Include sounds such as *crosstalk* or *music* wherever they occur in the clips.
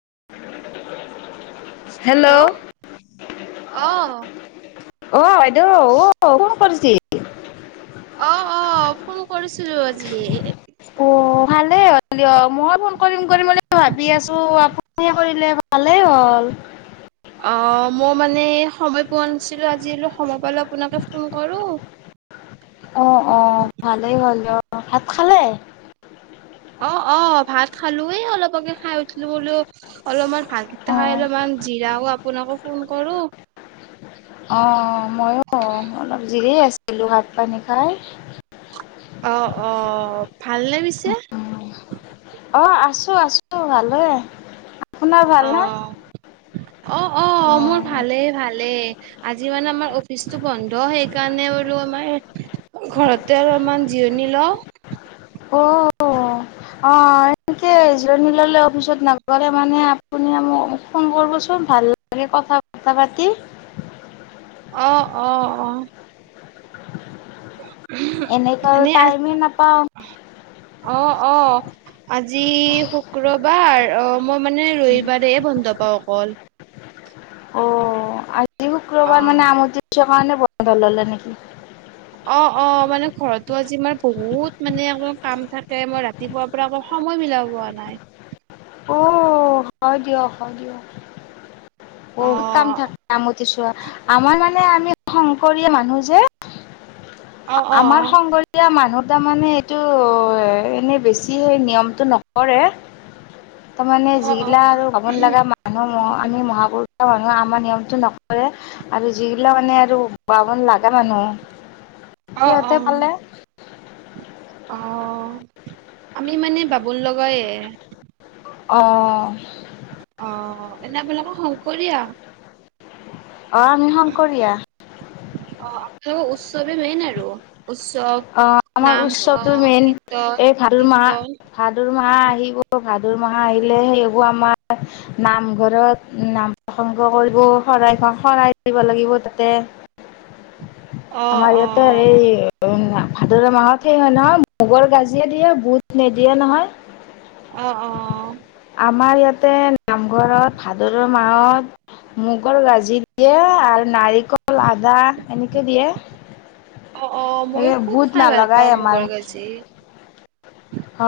*inaudible* Hello আহ আহ বাইদেউ আহ ফোন কৰিছিল অ অ ফোন কৰিছিলো আজি। অ ভালেই হ'ল দিয়ক। মইয় ফোন কৰিম কৰিম বুলি ভাবি আছো আপুনি কৰিলে ভালেই হ'ল। অ মই মানে সময় পোৱা নাছিলো আজি অলপ সময় পালো আপোনাকে ফোন কৰো অ অ ভালেই হ'ল অ ভাত খালে? অ অ ভাত খালোয়েই অলপ আগে খাই উঠিলো বোলো অলপমান ভাত কেইটা অ খাই অলপমান জিৰাও আপোনাকো ফোন কৰো অ মইো অলপ জিৰেই আছিলো ভাত পানী খাই। অ অ ভালনে পিছে অ আছো আছো ভালে আপোনাৰ অ ভালনে। অ অ মোৰ ভালেই ভালেই। যিমানে আমাৰ অফিচটো বন্ধ সেইকাৰণে বোলো আমাৰ। ঘৰতে অলপমান জিৰণি লওঁ। অ অ তী ললে অফিচত নগৰে মানে আপুনি ফোন কৰিবচোন ভাল লাগে কথা ব পাতি আহ আহ আহ। এনেক মানে আজি টাইমে নাপাওঁ অ অ আজি শুক্ৰবাৰ অ মই মানে ৰবিবাৰে দেই হ পাৱ কল অ' আজি শুক্ৰবাৰ মানে অ'। আম দৃশ্য কাৰণে বন্ধ ললে নেকি অ অ মানে ঘৰতো আজি বহুত মানে আকৌ কাম থাকে মই ৰাতিপুৱাৰ পৰা আকৌ সময় মিলাব পোৱা নাই অ হয় দিয়ক হয় দিয়ক বহত কাম অ', থাকে। আমাৰ মানে আমি শংকৰীয়া মানুহ যে অ', আমাৰ অ'। সংঘৰীয়া মানুহ। তাৰমানে এইটো এনেই বেছি সেই নিয়মটো নকৰে। তাৰমানে অ', অ', যিগিলা আৰু ভাবন লগা মানুহ মহ আমি মহাপুৰুষ। মানুহে আমাৰ নিয়মটো নকৰে আৰু যিগিলা মানে আৰু বন লগা মানুহ *inaudible* সিহঁতে অ', পালে অ আমি মানে বাবুল লগাইে অঁ অ এনেবিলাকো শংকৰীয়া অঁ শংকৰিয়া। চবে মেইন আৰু উৎসৱ, অ আমাৰ নাম উৎসৱতো অ' মেইন কীৰ্তন, এই ভাদ মাহ কীৰ্তন ভাদ্ৰ মাহ আহিব ভাদৰ মাহা আহিলে সেইববোৰ আমাৰ নামঘৰত নাম প্ৰসংগ কৰিব শৰাই দিব লাগিব তাতে। উ আমাৰ ইয়াতে এই ভাদৰ মাহত সেই হয় নহয় মগৰ গাজিয়ে দিয়ে বুট নিদিয়ে নহয় আহ অ তে নামঘৰত ভাদৰুৰ মাহত মোগল গাজি দিয়ে আৰু নাৰিকল আদা। এনেকে দিয়ে অ অ এই মইয়ো খুব বুট খাই ভাল নলগাই পাওঁ আমাৰ। মুগৰ গাজি অ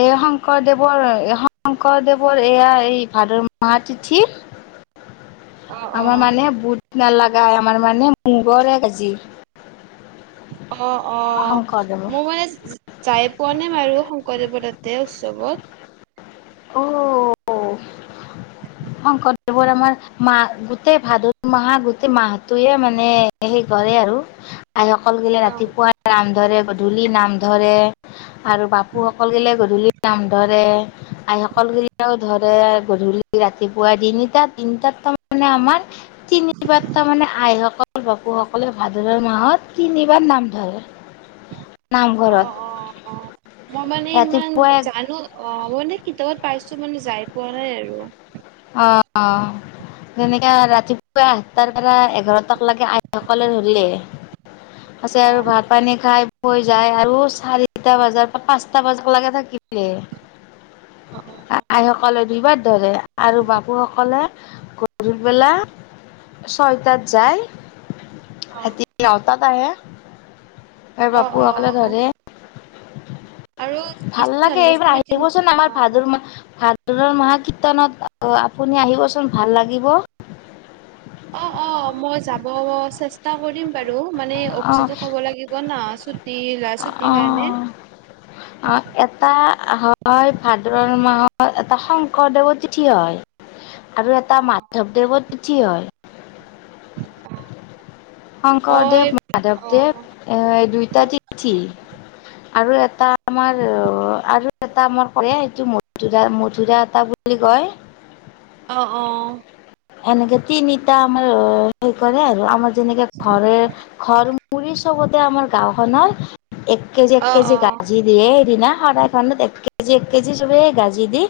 এই সং শংকৰদেৱৰ শংকৰদেৱৰ এয়া এই ভাদৰ মাহৰ তিথি। অ অ আমাৰ মানেহে বুত নালাগায় আমাৰ মানে মগৰ কজিৰ অ অ মোৰ মানে যাই পোৱা নাই বাৰু শংকৰদেৱৰ দাদ তেওঁ চবত অ। *unintelligible* শংকৰদেৱৰ আমাৰ মাহ গোটেই ভাদ মাহা গোটেই মাহটোয়ে মানে সেই কৰে ধ আৰু আইসকল গলে অ ৰাতিপুৱাই নাম ধৰে গধূলি নাম ধৰে আৰু বাপুসকল গলে গধূলি নাম ধৰে। আইসকল ধৰে গধূলি ৰাতিপুৱা তিনিটাত তিনিটাত তাৰমানে আমাৰ। তিনিবাৰ তাৰমানে আইসকল বাপু সকলে ভাদৰ মাহত তিনিবাৰ নাম ধৰে। অ নামঘৰত অ মই মানে ইমান ৰাতিপুৱা জানো অ মই মানে কিতাপত পাইছো মানে যাই পোৱা নাই আৰু। অ তেনেকাে ৰাতিপুৱা সাতটাৰ পৰা এঘাৰটা লাগে আইসকলে ধৰিলে। আছে অ আৰু ভাত পানী খাই হৈ যায় আৰু চাৰিটা বজাৰ পৰা পাঁচটা বজাত লাগে থাকিলে। অ আই সকলে দুবাৰ ধৰে। আৰু বাপুসকলে ঘূৰিবেলা ছয়টাত যায়। অ তিয়া লওতাত আহে আৰু অ বাপু অ অ সকলে ধৰে। আৰু ভাল কৃষ্ণ লাগে এইবাৰ জন্মাষ্টমীৰ দিনা আহিবচোন অ আমাৰ ভাদুৰ মা ভাদ মহ কীৰ্তনত আপুনি আহিবচোন ভাল লাগিব। অ অ মই যাব চেষ্টা কৰিম। বাৰু মানে অ' অফচো ক'ব লাগিব না ছুটি ল অ' ছুটিৰ কাৰণে। অ' এটা হয় ভাদ মাহত এটা শংকৰদেৱৰ তিথি হয়। *unintelligible* আৰু এটা অ মাধৱ দেৱ তিথি হয় হ শংকৰদেৱ মাধৱদেৱ এ দুইটা তিথি আৰু এটা আমাৰ আৰু এটা আমাৰ কৰে সেইটো ম মধুৰা এটা বুলি কয়। আহ আহ এনেকে তিনিটা আমাৰ স কৰে আৰু আমাৰ যেনেকে ঘৰে ঘৰ মুৰি চবতে আমাৰ গাওখনৰ এক কেজি এক অ অ কেজি গাজি দি সেইদিনা সদ খত এক কেজি এক কেজি চবে গাজি দি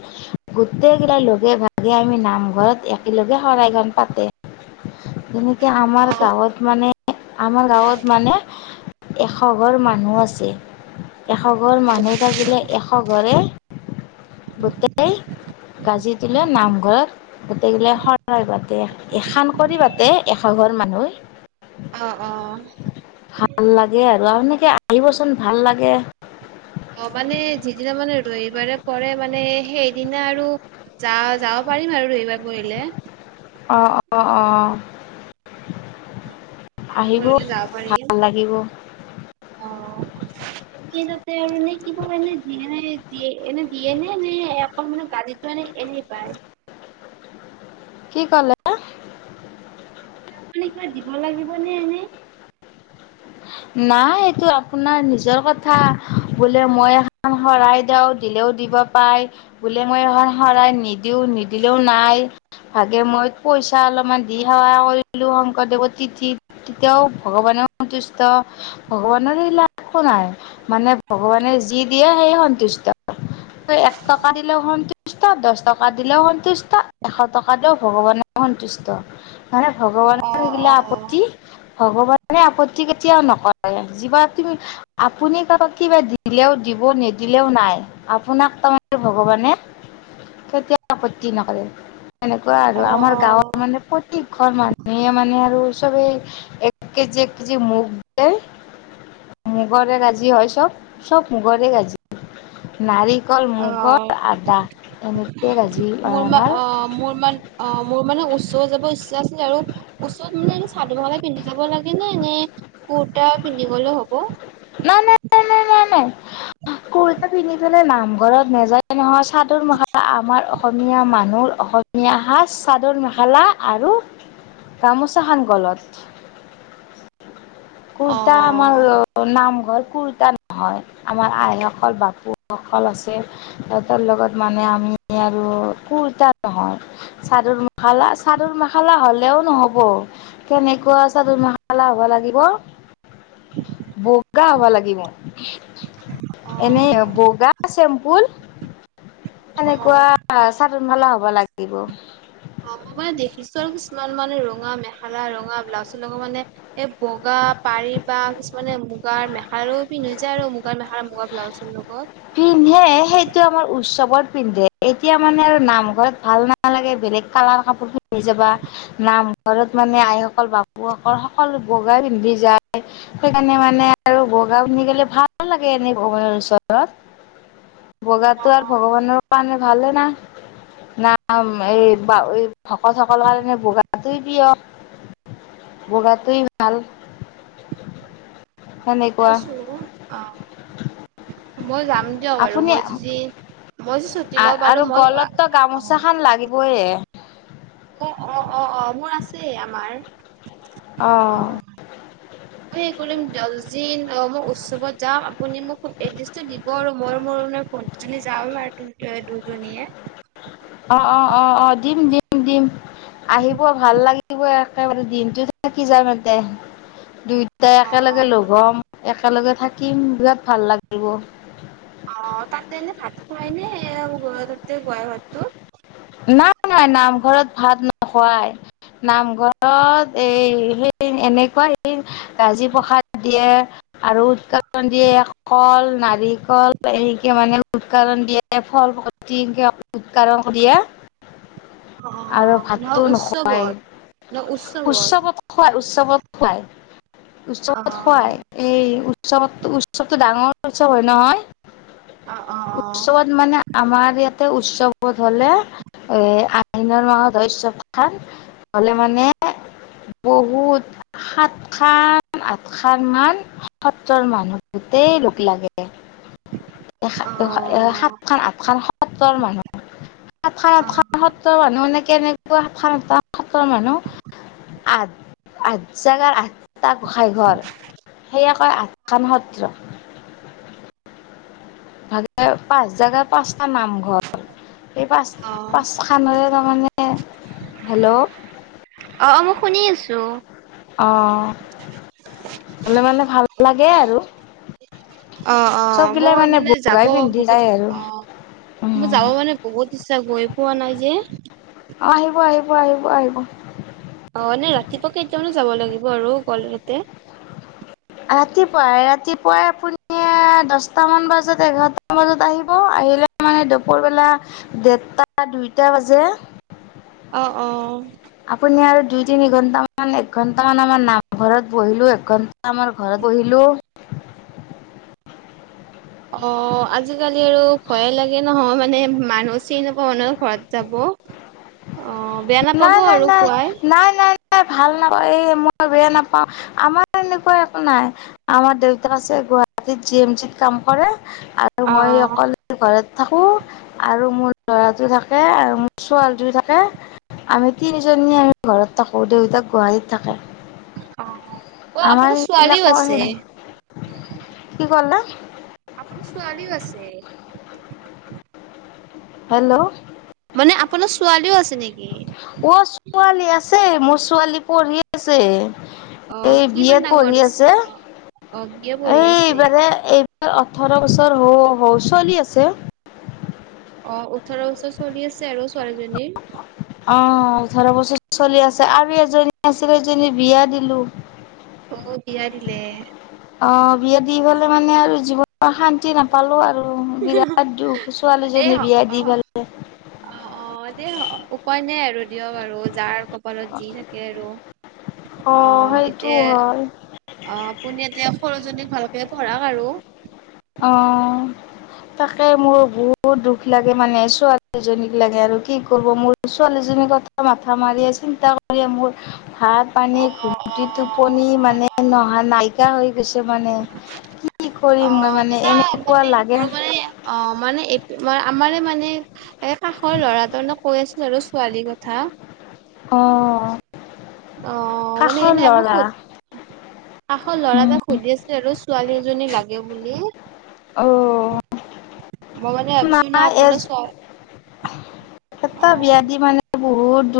গোটেই কেইলাই লগে ভাগে আমি নাম ঘৰত একেলগে শৰাই ঘ পাতে *unintelligible* যেনেকে আমাৰ প গাঁৱত মানে আমাৰ গাঁৱত মানে এশ ঘৰ মানুহ আছে এশ ঘৰ মানুহ থাকিলে এশ ঘৰে। গোটেই গাজি দিলে নামঘৰত গোটেইকিলা শৰাই পাতে এখন কৰি পা এশ ঘৰ মানুহ অ অ ভাল লাগে আৰু আ আহিবচোন ভাল লাগে অঁ, মানে যিদিনা মানে, ৰবিবাৰে পৰে মানে সেইদিনা আৰু যা- যাব পাৰিম আৰু এইবাৰ কৰিলে। অঁ, অঁ, অঁ এইবাৰ পৰিলে যাব পাৰি। অঁ, কিন্তু তে মানে, কিন্তু মানে, দিয়াই দিয়ে। এনে দিয়ে নে? নে অকল মানে, গালিটো এনে, এনেই পাৰে? কি কলে বা? ভাত-পানী খাই দিব লাগিব নে? এনেই নাই, এইটো আপোনাৰ নিজৰ কথা। বোলে মই এখন শৰাই দিওঁ, দিলেওঁ দিব পাই। বোলে মই শৰাই নিদিওঁ, নিদিলেওঁ নাই ভাগে মই পইচাঁ অলপমান দি সেৱা কৰিলোঁ শংকৰদেৱৰ তিথিত। তেতিয়াও ভগৱানে নে সন্তুষ্ট ত ' ভগৱানৰ এইবিলাক একো নাই। মানে, ভগৱানে যি দিয়ে সেয়ে সন্তুষ্ট। ত' এক টকা দিলেওঁ সন্তুষ্ট, দচ টকা দিলেওঁ সন্তুষ্ ট্‌, এশ টকা দিলেওঁ ভগৱানে সন্তুষ্ট। মানে, ভগৱানে অ লাগিলে অ আপত্তি, ভগৱানে আপত্ ত্তি কেতিয়াও নকৰে। যিবা কিবা, আপুনি কাবাক কিবা দিলেওঁ দিব, নিদিলেওঁ নাই। আপোনাক তাৰমানে ভগৱানে কেতিয়াও আপত্তি নকৰে। সেনেকুৱা আৰু অ আমাৰ গাঁৱৰ মানে, প্ৰতি ঘৰ মানুহে মানে আৰু চবেই এককেজি, এককেজি মগুদাইল মগুৰে আজি হ'য় চব, চব মগুৰে আজি নাৰিকল, অ অ মগুৰ, আদা এনেকে আজি আমাৰ অঁ, মোৰ মানে ওচ্‌ চাব যাবৰ ইচ্ছা আছিলে আৰু ওচৰত মানে এ চাদৰ মেখেলা পিন্ধি যাব লাগে নে? নে কুৰ্তা পি পিন্ধি গ'লেও হ'ব। নাই, নাই, নাই, নাই, নাই, নাই। কুুৰ্টা পিন্ধিপেলাই নামঘৰত নেযায় নহয় চ্‌ চাদৰ -মেখেলা আমাৰ অস্‌ অসমীয়া মানুহৰ, অসমীয়া সাজ, চাদৰ -মেখেলা আৰু গামোচাখন গলত। *unintelligible* অ কুৰ্টা আমাৰ ৰ নাম্‌ ঘৰত কুৰ্টা নহয়। আমাৰ আইসকল, বাপুসকল আছে সিহঁতৰ লগত মানে আমি আৰু কুৰ্টাত নহয়, চাদৰ -মেখেলা, চাদৰ- মেখেলা হ'লেও নহ্‌ হ'ব। কেনেকুৱা চাদৰ- মাখেলা হ'ব লাগিব? বগা হ'ব লাগিব। অ এনেই বগা, চেম্পুল। সেনেকুৱা অ চাদৰ-মেখেলা হ'ব লাগিব। অঁ, মই দেখিছো আৰু কিছুমান মানে, ৰঙা মেখেলা ৰঙা, ব্লাউজ লগত মানে এ বগা পাৰি বা কিছুমানে মুগাৰ মেখে আৰু পিন্ধিযায় আৰু। মুগাৰ মেখেলা, মুগাৰ ব্লাউজৰ লগত। পিন্ধে, সেইটো আমাৰ উৎসৱত পিন্ধে। এতিয়া মানে আৰু নামঘৰত ভাল নালাগে বে *unintelligible* বেলেগ কালাৰ কাপোৰ পিন্ধি যাবা নাম্‌ ঘৰত মানে আইসকল, বাপুসকল সকলো বগাই পিন্ধি যায়। সেইকাৰণে মানে আৰু বগ্‌ *unintelligible* বগা পিন্ধি গ'লে ভালো লাগে, এনেই ভগৱানৰ ওচৰ ৰত। অ বগাটো আৰু অ ভগৱানৰ কাৰণে ভালে না। নাম। এই এই ভকত -ভকতসলৰ কাৰণে বগাটোৱেই প্ৰীয়। বগাটোৱেই ভাল। সেনেকুৱা চাইছো অঁ, অঁ মই যাম দিয়ক আৰু। আপুনি মই যি মই ছুটি লম আৰু মই, আ বয়ে অ অ অ অ মোৰ আছে আমাৰ। অ সেই কৰি। দছ দিন অ মই উৎসৱত যাম আপুনি মোক খুব এড্ৰেছটো দিব আৰু মই মোৰ। *unintelligible* দুজনী যাম *unintelligible* দুজনীয়ে অ অ অ অ দিম দিম দিম। আহিব ভাল লাগিব একেবাৰে দিনটোত থ কি যামতে ইয়াতে দু। তাই অ অ একেলগে লগ হ'ম একেলগে থাকিম বিৰাট ভাল লাগিব। অ তাতে এনে ভাত খুৱাই নে তাতে গো *unintelligible* ঘাটো। খুৱাই *unintelligible* নামঘৰত এই সেই এনেকুৱা গাজি প্ৰসাদ দিয়ে। আৰু উৎসন দিয়ে কল। নাৰিকল এনেকৈ মানে উৎকাৰণ দিয়ে ফল প্ৰতি একৈ উৎকাৰণ দিয়ে। *unintelligible* অ আৰু ভাতটো নহয় নোখুৱাই। উৎসৱত উৎসৱত খোৱায় উৎসৱত খুৱায়। অ উৎসৱত খুৱাই এই উৎসৱত উৎসৱতটো ডাঙৰ উৎসৱ হয় নহয়। অ অ উৎসৱত মানে আমাৰ ইয়াতে উৎসৱত হলে। এ আহইনৰ মাহত শৈশৱ খান হলে মানে। *unintelligible* বহুত সাতশান আঠশান মান সত্ৰৰ মানুহ। তেই লোক লাগে। অ সাতখন আতখন খান সত্তৰ মানুহ। আঠশ আঠশ সত্ৰ মানুহ এনেকে। কেনেকুৱা সাত সাত মানুহ আঠ আঠ জাগাৰ আঠ। এ গোঁসাঁইঘৰ সেয়াকৈ আঠখন সত্ৰ। ভাগে পাঁচ জাগাৰ পাঁচটা নামঘৰ। সেই পাঁচ অ পাঁচখানৰে তাৰমানে হেল্ল'। অ অ মই শুনি আছো। অ হলে মানে ভাল লাগে আৰু। অ অ চবগিলাই মই মানে যাব বগাই পিন্ধি বহুত যায় আৰু অ। মোৰ উম যাব মানে বহুত ইচ্ছা গৈ পোৱা নাই যে। অ আহিব আহিব আহিব আহিব। অ নে ৰাতিপুৱা কেইটামানো যাব লাগিব আৰু গল ইতে। ৰাতিপুৱাই ৰাতিপুৱাই আপুনি দহটামান বজাত এঘাৰটামান বজাত আহিব আহিলে। মানে দুপৰবেলা দেৰটা দুইটা বাজে। অ। আপুনি আৰু। দুই তিনি ঘণ্টামান একঘণ্টামান আমাৰ নামঘৰত বহিলো একঘণ্টা আমাৰ ঘৰত বহিলোঁ। *unintelligible* অ আজিকালি আৰু ভয়ে লাগে নহয় মানে। মানুহ চিনি নোপোৱা মানুহ ঘৰত যাব। অ বেয়া নাপাব নাই নাই আৰু নাই কোৱাই নাই নাই। এ ভাল নাপাওঁ এ মই বেয়া নাপাও আমাৰ এনেকুৱা একো নাই আমাৰ দেউতা আছে। গুৱাহাটীত জি এম চিত ত কাম কৰে আৰু অ মই অকলে ঘৰত। থাকো আৰু মোৰ ল'ৰাটো থাকে আৰু মোৰ ছোৱালীটো থাকে। তে আমি তিনিজনী আমি ঘৰত থাকো দেউতাক গুৱাহাটীত থাকে। অ অ আমাৰ আপোনাৰ ছোৱালীও এইবিলাকো সে আছে নাই কি কলে। আপোনাৰ ছোৱালীও আছে। হেল্ল' মানে আপোনাৰ ছোৱালীও আছে নেকি। অ ছোৱালী আছে মোৰ ছোৱালী পঢ়ি আছে। অ এই বি কিমান এড ডাঙৰ পঢ়ি আছে হৈছে অ বিয়ে পঢ়ি এই আছে। এইবাৰে এইবাৰ ওঠৰ বছৰ হ' হ' চলি আছে। অ ওঠৰ বছৰ চলি আছে আৰু ছোৱালীজনীৰ। অ উঠৰ বছৰ চলি আছে আৰু এজনী আছিলে এজনী বিয়া দিলো অ বিয়াদিলে। অ বিয়া দি ফেলে মানে আৰু জীৱনত শান্তি নাপালো আৰু। আৰু বিৰাট দুখ এ ছোৱালীজনী বিয়া দি ফেলে। উপাই আৰু দিয়ক আৰু যাৰ কপালত যি থাকে আৰু। অ সেইটো হয় এতিয়া অপুনি এতে। সৰুজনীক ভালকে পঢ়াক আৰু। অঁ। তাকে মোৰ বহুত দুখ লাগে মানে ছোৱালী জনীক লাগে আৰু কি কৰিব মোৰ ছোৱালীজনী। তেনে কথা মাথা মাৰিয়ে চিন্তা কৰি মোৰ। হাৰ পানী অ অ অ ঘুমটি টোপনি মানে অ নহা নাইকা হৈ গৈছে মানে। কি অ কৰিম গ। এটা মানে মোৰ মানে অ মানে আমাৰে মানে। এই কাষৰ ল'ৰা টো কৈ আছিল আৰু ছোৱালীৰ কথা। অ। অ মানে কাষৰ এনেই আপোনাক ল'ৰা। সুধ কাষৰ ল'ৰাটাক সুধি আছিল আৰু। ছোৱালী এজনী লাগে বুলি। অ' মই মানে ভাবিছো ন নাই এ আপোনাৰ ছোৱা এটা অ বিয়া দি মানে বহুত দোখ